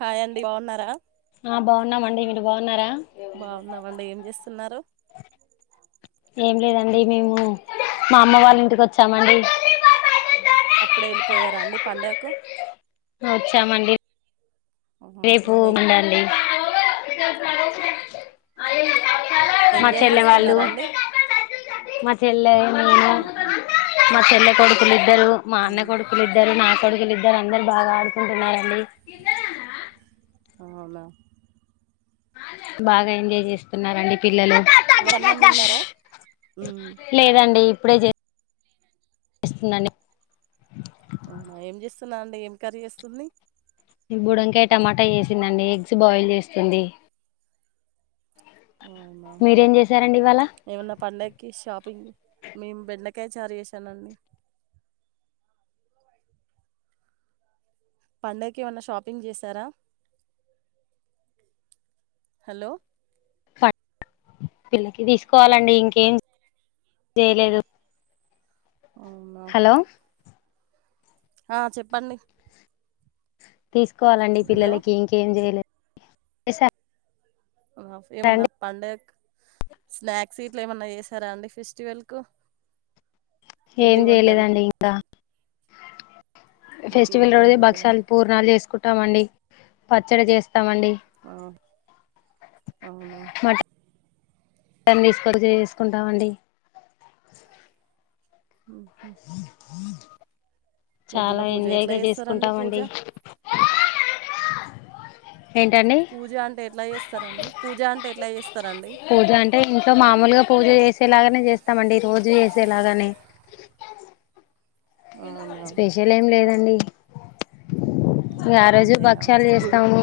హాయ్ండి బావున్నారా ఆ బాగున్నామండి మీరు బాగున్నారా బాగున్నావండి ఏం చేస్తున్నారు ఏం లేదండి మేము మా అమ్మ వాళ్ళ ఇంటికి వచ్చామండి ప్పుడు ఎళ్ళిపోయారా అండి పండగకు ఒచ్చామండి ఆహా రేపు ఎం ఉండండి ఎంజాయ్ జేస్తున్నారా అండి మ చెల్లే నేను ఆహా మ చెల్లె కొడుకులిద్దరు మా అన్న అవును కొడుకులిద్దారు నా కొడుకులిద్దరు ఇద్దరందరు బాగ ఆడుకుంటున్నారండి అవునా బాగా ఎంజాయ్ చేస్తున్నారండి పిల్లలు ఎవ అన్నం దిన్నారా లేదండి ఇప్పుడే చే స్తుందండి ఆహ ఏం చేస్తున్నా అండి ఏం కర్రీ చేస్తుంది బుడంకాయ టమాటా ఏసిందండి ఎగ్స్ బాయిల్ చేస్తుంది అవునా మీరేం చేశారండి ఇవాళ ఏమన్నా పండక్కి షాపింగ్ మేము్ బెండకాయ చార్ చేసానండి పండగకి ఏమన్నా షాపింగ్ చేశారా హలో పిల్లకి తీసుకోవాలండి ఇంకేం జేయ్లేదు అవునా హలో ఆ చెప్పండి తీసుకోవాలండి హలో పిల్లలకి ఇంకేం జేయలే సా ఆ ఏమన్నా పండగ స్నాక్స్ గిట్ల ఏమన్నా ఏసారా అండి ఫెస్టివల్ కు ఏం జేయలేదండి ఇంకా ఇంకేం ఫెస్టివల్ రోజ చేయలేదా భక్షాలు పూర్ణాలు చేసుకుంటామండి పచ్చడి చేస్త అ అవునా ఐం దీస్కొన్ చేసుకుంటామండి ఊహు చాలా ఎట్లా ఎంజాయ్గా చేస్తారండి పూజ చేసుకుంటామండి ఏంటండి పూజ అంటే ఎట్లా చేస్తారండి పూజ అంటే ఎట్లా జేస్ పూజ అంటే ఇంట్లో మామూలుగా పూజ చేసేలాగా నె చేస్తామండి రోజు చేసేలాగానే అవునా స్పెషెల్ ఏం లేదండి ఇంగ ఆ అట్- రోజు అంతేనా భక్ష్యాలు గుడి జేస్తాము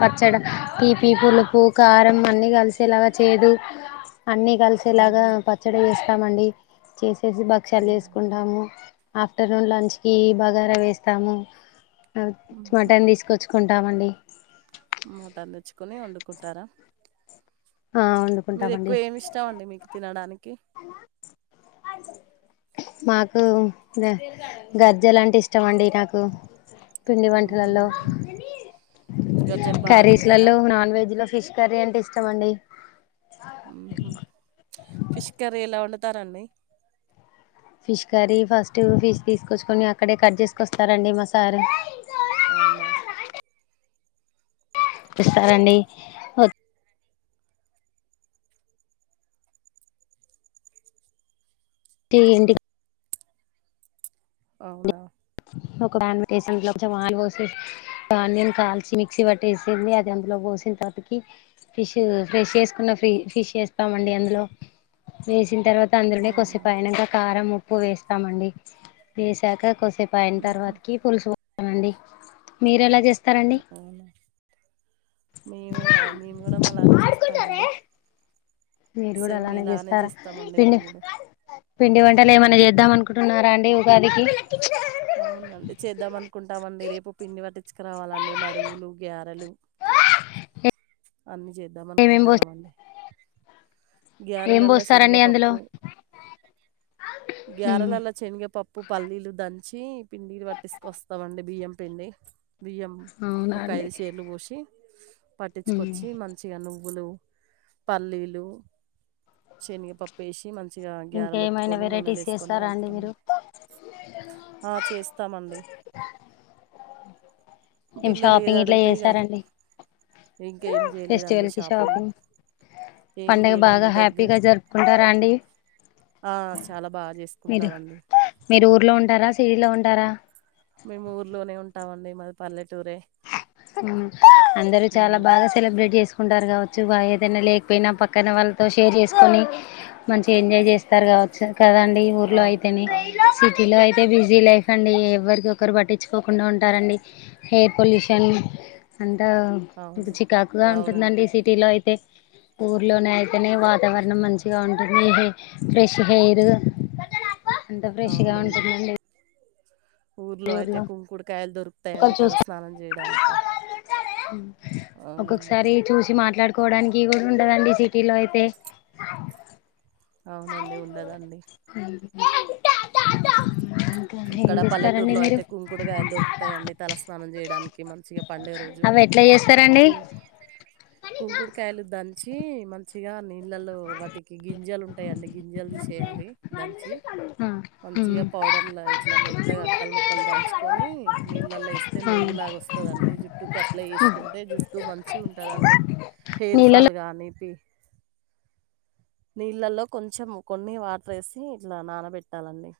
పచ్చడ తీపి పులుపు కారం అన్ని గలిసేలాగా చేదు అన్నీ కలిసేలాగా ఉహు పచ్చడి చేస్తామండి చేసేసి భక్ష్యాలు ఉహు చేసుకుంటాము ఆఫ్టర్నూన్ లంచ్ కి బగారా వేస్తాము ఉహు. మటన్ తీసుకొచ్చు కుంటామండి మటన్ దెచ్చుకుని ఒండుకుంటారా ఆ మీరు ఎక్కువ వండుకుంటామండి ఏమి ఇష్టమండి మీకు తినడానికి మాకు గ గజ్జలంటె ఇష్టం అండి నాకు పిండి ఉహు వంటలల్లో అవునా గజ్జలు బాగా తింటారా కర్రీస్లల్లోలో నాన్ వెజ్ లో ఫిష్ కర్రీ అంటే ఇష్టం అండి ఉంహు ఫిష్ కర్రీ ఎలా ఒండుతారండి ఫిష్ కర్రీ ఫస్ట్ ఫిష్ తీసుకొచ్చుకొని అక్కడే కట్ జేసుకొస్తారండి మా సారు అవునా ఇస్తారండి ఒ తే ఇండి అవునా ఒక ప్యాన్ ట్టేసి అంలో కొంచెం ఆయిల్ పోసి ఆనియన్ కాల్చి మిక్సీ పట్టేసింది అదంత అందులో పోసిన [unintelligible] ఫిష్ ఫ్రెష్ చేేసుకున్న ఫ ఫిష్ చేస్తామండి అందులో చేసిన్ తర్వాత్ తంద్రుని అవునా కొసేపైనాక కారం ఉప్పు వేస్తామండి వేసాక కొసెప్ పయిన ఉహు తర్వాత్కి పుల్సు పోా అండి మీరెలా చేస్ అవునా మేము మేము కూడ అలానే చేూస్తామండి మీరు కూడ అలానే చేస్తారా పిండి మేము కూడా పిండి వంటలు ఏమన్నా చేద్దాం అనుకుంటున్నారా అండి ఉగాదికి అవునండి చేద్దాం అనుకుంటామండి రేపు పిండి పట్టించుకురావాలండి మడుగులు గ్యారెలు అన్నీ చేద్దాం ఏమేం పో అనుకుంటానమండి ఏం గ్యరలల్ల పోస్తారండి శనగా అందులో పప్పు గ్యారలల్లా చెనగపప్పు పల్లీలు దంత వచ్చి పిండి పట్టిసుకొస్తామండి బియ్యం పిండి బియ్యం అవునా ఒక అండి ఐదు సేర్లు పోసి పట్టించుకొచ్చి మంచిగా నువ్వు నువ్వులు పల్లీలు చెనగ పప్పు వేసి మం చిగా ఇంకా ఏమైనా గ్యారలుొత్తుకొని నూనె వెరైటీస్ లేసుకొని చేస్తారా అండి కలుపుతాం మీరు ఆ చేస్తామండి ఏం పిల్లలు ఏదిో షాపింగ్ ఇట్లా అడుగుతేాయి కాదు చేసారండి ఇం ఇంక ఏం చేయలేదండి షాపింగ్ ఏం పండగ బాగ లేదండి దగ్గర హ్యాపీగా జరుపుకుంటారా అండి ఆ చాలా బాగా చేసుకుంటామండి తీలో ఉంటార మేము ఊర్లోనే ఉంటామండి మాది పల్లెటూ అందరూ చాల ఉమ్ బాగా సెలబ్రేట్ చేసుకుంటారు కాబటి చ్చు బాగా ఏదైన లేకపోయినా పక్కన వాళ్ళతో షేర్ చేసుకొని మంచిగా ఎంజాయ్ చేస్తారకావచ్చు కదండి ఊర్లో అవు అయితేనె అవు సిటీలో అయితే అంటే బిజీ లైఫ్ అండి ఎవ్వరి కొకరు పట్టించుకోకుండా ఉంటారండి ఎయిర్ పొల్యూషన్ అంతా అవును చికాగుగా అవునండి ఉంటుందండి సిటీలో అయితే ఊర్లోనే అయితేనే వాతావరణం మంచిగా ఉంటుంది హె ఫ్రెష్ హెయిర్ ఎంత ఫ్రెష్గా అవునండి ఉంటుందండి ఊర్లో అయితే కుంకుడు కాయలు దొరుకుతాయండి తల స్నానం చేయడానికి అవునండి ఒకొక్సారి చూసి మాట్లాడ్ కోడానికి కూడ ఉండదండి సిటీలో అయితే అవునండి ఉండదండి ఇంకా ఏం ఇక్కడ చేస్తారండి పల్లెటూర్లో మీరు అయితే కుంకుడుగాయలు దొరుకుతాయండి తలస్నానం చేయడానికి మంచిగా పండగ రోజు అవి ఎట్లా చేస్తారండి కుం కుంకుడుకాయలు దంచి మంచిగా నీ పిల్లలు వాటికి గింజలు ఉంటాయండి గింజాలు తీసేయాలి దంచి ఆ మంంచిగా మ్మ్ పౌడర్లా ఇట్లా మెత్తగా అక్కల్ ముక్కల్ దంచుకొని నీళ్ళలో వేస్తే నురుగులాగా వస్తుందండి జుట్టుకు అప్లై చేస్త ఆ చసుకుంటే జుట్టు మంచి ఉంటదండి హెయిర్ నీళ్ళలో ఫాల్ కాని పి నీళ్ళలో కొంచెం కొన్ని వాటర్ వేసి ఇట్ల నానబెట్టాలండి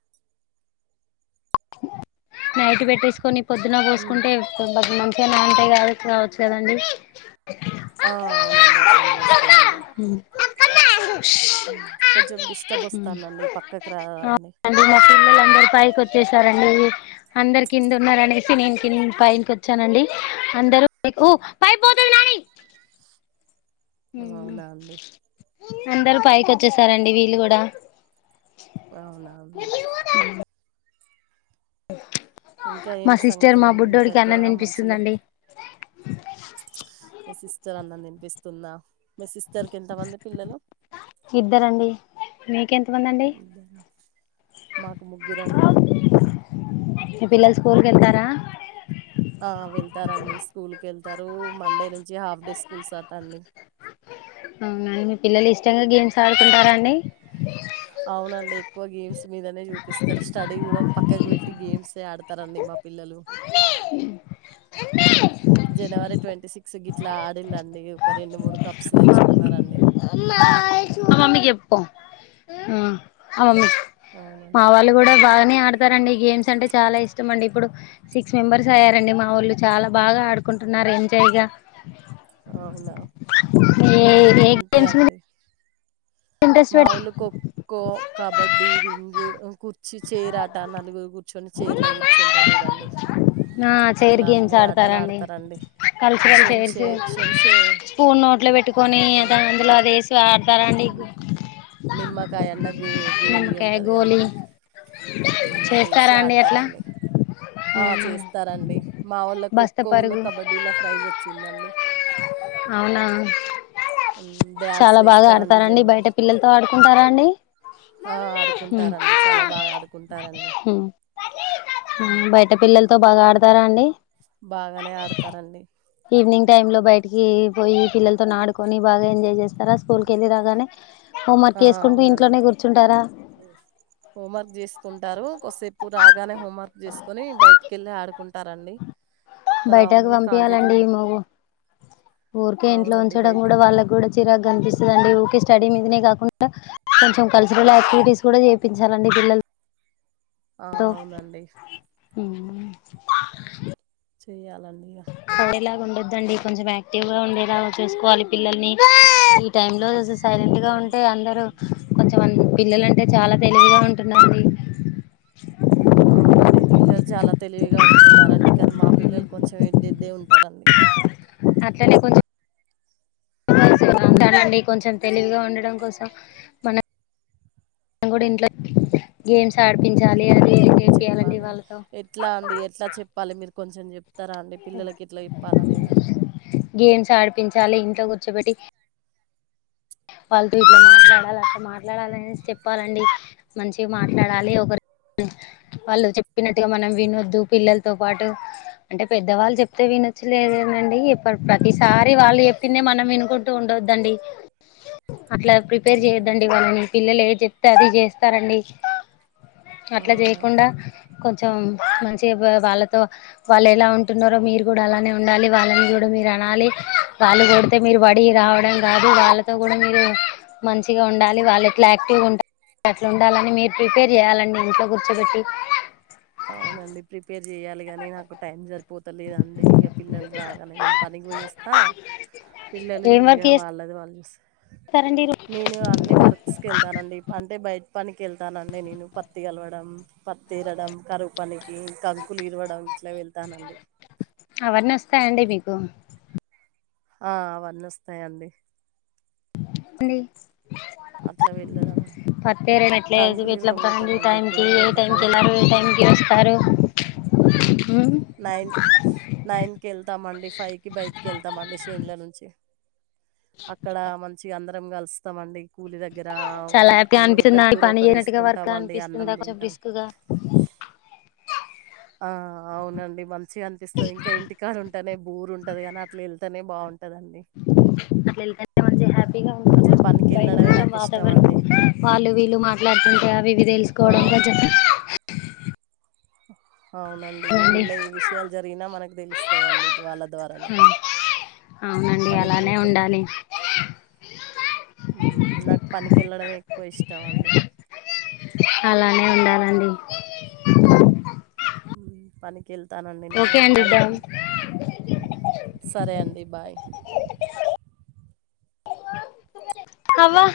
నైట్ పెట్టేసుకొని పొద్దున ఉమ్, పోసుకుంటే [unintelligible] నా అంటే గదు కావచ్చు కదండి [inaudible] ఆ అవునండి అట్లనే ఇస్తామండి కొంచెం డిస్టర్బ్ వస్తానండి పక్కకి రాదరా అండి ట్ల పైకి వచ్చే సాన్ అందరు కింద ఉన్నార్ అనేసి నేను కి పైన్కి వచ్చానండి అందరు పైపోతది నాని అవునా అండి అందరు పైకి వచ్చేసారండి వీళ్ళు కూడ అవునా అండి ఇంకా ఏం మా సిస్టర్ మా సంగతులండి మీ బుడ్డోడికి దగ్గర అన్నం మంచిగా తినిపిస్తుందండి మీ సిస్టర్ అన్నం తినిపిస్తుందా మీ సిస్టర్ కి ఎంతమంది పిల్లలు ఇద్దరండి మీకెంతమందండి ఇద్దరా? మాకు ముగ్గురండి మీ పిల్లలు స్కూల్ కెళ్తారా ఆ వెళ్తారండి స్కూల్ కెళ్తారు మండే నుంచి హాఫ్ డే స్కూల్స్ అట అండి అవునండి మీ పిల్లలు ఇష్టంగా గేమ్స్ ఆడుకుంటార అండి అవునండి ఎక్కువ గేమ్స్ మీదనే చూపిస్తారు స్టడీ కూడ పక్కకు పెట్టి గేమ్సే ఆడతారండి మా పిల్లలు జనవరి ట్వంటీ సిక్స్ గిట్లా ఆడిళండి ఒక రెండు మూడు కప్స్ తెచ్చుకున్నారండి [unintelligible] మా అవునండి వాళ్ళు కూడ బానే ఆడత రండి గేమ్స్ అంటే చాలా ఇష్టం అండి ఇప్పుడు సిక్స్ మెంబర్స్ అయ్యారండి మా ళ్ళు చాలా బాగా ఆడుకుంటున్నా [unintelligible] చేయగ అవునా ఏ ఏ అంతే గేమ్స్ మీద అండి ఇంట్రెస్ట్ మా పెట్ వొళ్ళు ఖోఖో కబడ్డీ రింగు కుర్చీ చేరట నలుగురు కూర్చుని చీరలో కూర్చుంటారు చూడండి ఆ చేైరు అట్లా గేమ్స్ అన్ని ఆటలు ఆడతారండి కల్చరల్ శొంషే చేర్స్ శొంషే స్పూన్ నోట్లో పెట్టుకొని ఆ అందులో అదేసి సర అండి గు నిమ్మకాయన్న గో గోళ నిమ్మకాయ ఉంటది కదా గోళీ మనం అవేసి చేస్తారా అండి ఎట్లా ఆడతారండి. ఆ చేస్తారంండి మా వాళ్ళ బస్త ఖోఖోను పరుగు కబడ్డీలా ప్రైజ్ వచ్చిందండి అవునా డ్యాన్స్ చాలా లు బాగా ఎస్తారండి ఆడతారండి జనవరి బయట పిల్లలతో ఆడుకుంటార అండి ఆడుకుంటారంండి చాలా బాగా ఆడుకుంటారండి బా ఆడతారా అండి బాగానే ఆడతారండి ఈవినింగ్ టైమ్ లో బయటికి పోయి పిల్లలతో నాడు కొనిా ఎంజాయ్ చేస్తారా స్కూల్కి వెళ్ళి రాగానే హోమ్ వర్క్ చేసుకుంటూ ఇంట్లోనే కూర్చుంటారా హోం వర్క్ చేసుకుంటారు కొసేపు రా గానే హోమ్ వర్క్ చేసుకుొని బయటికి వెళ్ళి ఆడుకుంటారండి బయటకు రావంగానే కాలు చేతులు పంపియాలండి మొక్కు మవ్వు ఊరికే ఇంట్లో అవునండి ఉంచడం కూడా బయటికి వాళ్ళకి కూడా చిరగ్ కనిపిస్తుందిండి ఓకే స్టడీ మీదనే కాకుండా కొంచెం కల్చరల్ యాక్టివిటీస్ కూడా చేయిించాలండి పిల్లలు ఆ అవునండి చేయ్యాలంట పేలా ఉండద్దండి కొంచెం యాక్టివ్ గా ఉండేలా చూసుకోవాలి పిల్లల్ని ఈ టైమ్ లో సైలెంట్ ఆ గా ఉంటే అందరు పిల్లలంటే చాలా తెలివిగా ఉంటున్నాడి అవునండి పిల్లలు చాలా తెలివిగా ఉంటున్నడి కానీ మా పిల్లలు కొంచెం ఎదిద్దే ఉంటారండి అట్లనే కొంచ్ [unintelligible] ఉంటానండి కొంచం తెలివిగా ఉండడం కోసం మన అంగుడ్ ఇంట్లే గేమ్స్ ఆడ్ అవునండి చెప్పాలే ఎట్లా అండి ఎట్లా చెప్పాలి మీరు కొంచం చెప్ తరా అండి పిల్లలకి ఇట్ల ఇప్పాలనేది ట కూర్చోబెట్టి వాళ్ళతో ఇట్ల మాట్లాడాలి అట్ల మాట్లాడాలని చెప్పాలండి మంచిగ్ మాట్లాడాలి ఒకర్ ఇగ వాళ్ళు చెప్పినట్టుగా మనం వినొద్దు పిల్లలతో పాటు అంటే పెద్దవాళ్ళు చెప్తే వి నచ్చలేదనండి ఇప్పడ్ ప్రతిసారి వాళ్ళు చెప్పిందే మనం వినుకుంటూ ఉండోద్దండి అట్ల ప్రిపేర్ అవునా చేయొద్దండి వాళ్ళని పిల్లలు ఏ చెప్తే అది చేస్తారండి అట్ల అవునా చేయకుండా కొంచం కొంచే వ వాళ్ళతో వాళ్ళు ఎలా ఉంటున్నారో మీరు కూడా అలానే ఉండాలి వాళ్ళని కూడా మీరు అనాలి వాళ్ళు కొడ్తే మీరు వడి రావడం కాదు వాళ్ తో కూడ మీరే మంచిగా ఉండాలి వాళ్ళు ఎట్ల యాక్టివ్గా ఉంట అట్లుండాలని మీరు ప్రిపేర్ చేయ్యాలండి ఇంట్లో కూర్చోబెట్టి అవునండి ప్రిపేర్ చెయాలి కని నాకు టైం జర్ పోతలే అండి ఇయ పిల్లల్ రాగానే నేను పనికి పోయేస్తా పిల్లలు ఏం ఇంక వర్క్ వాళ్ళది వాళ్ళు చుస్ చేస్తారండి నేను అన్ని వర్క్స్కి వెళ్తానండి అంటే బయట్ పని కేళ్తానండి నేను పత్తి కలవడం పత్తి ఎరడం దో పనికి కంకులు ఇరవడం ఇట్ల వెళ్తానండి ఒస్తాయండి మీకు ఆ అవన్ని ఒస్తాయండి అండి అట్ల వెళ్ళడం పత్ ఎరనట్లే కంకులు ఎట్లపోతరండి ఇరవబోతామండి టైంకి ఇప్పుడు ఏ టైంకి ఎండాకాలం అల్లారు ఏ కాబట్టి టైంకి ఒస్తారు అ నైన్ నైన్కి ఎళ్తామండి ఫైవ్కి బయటిక్ ఎళ్తామండి షేన్ల నుంచి అక్కడ మంచిగ అందరం కలుస్తామండి కూలి దగ్గర చాలా ఒకరి కూ హ్యాపీగా అనిపిస్తుందా ఒకరి కూర పని ఒకరు చేయనట్టుగా వర్క్ వేసుకుంటాండి అన్నం అనిపిస్తుందా కొంచెం తింటాం రిస్క్ గా ఆ అవునండి మం చ్చి అన్పిస్తది ఇంకా ఇంటి కడుంటనే బోరు ఉంటది అన్ అట్లేళ్తేనే బావుం అట్లేళ్తేనే మంచి హ్యాపీగా ఉంటు అట్లా పనికి బయటద వెళ్ళడమే నాకు ఇష్టం వాతావరణం అండి వాళ్ళు వీళ్ళు మాట్లాడుతుంటే అవి ఇవి ఆ తెలుసుకోవడం కొంచం అవునండి ఇ ఊళ్ళ ఎ విషయాలు జరిగినా మనకి తెలుస్తాయండి ఇది వాళ్ళ ద్వారానే హుమ్ అవునండి అలానే ఉండాలి ఉమ్ నాక్ పనికి ఎళ్ళడమే ఎక్కువ ఇష్టం అండి అలానే ఉండాలండి మ్ పలికిల్ తనన్నీ నేను ఓకే అండి ఇద్దాం పనికి సరే అండి బాయ్ అవ్వ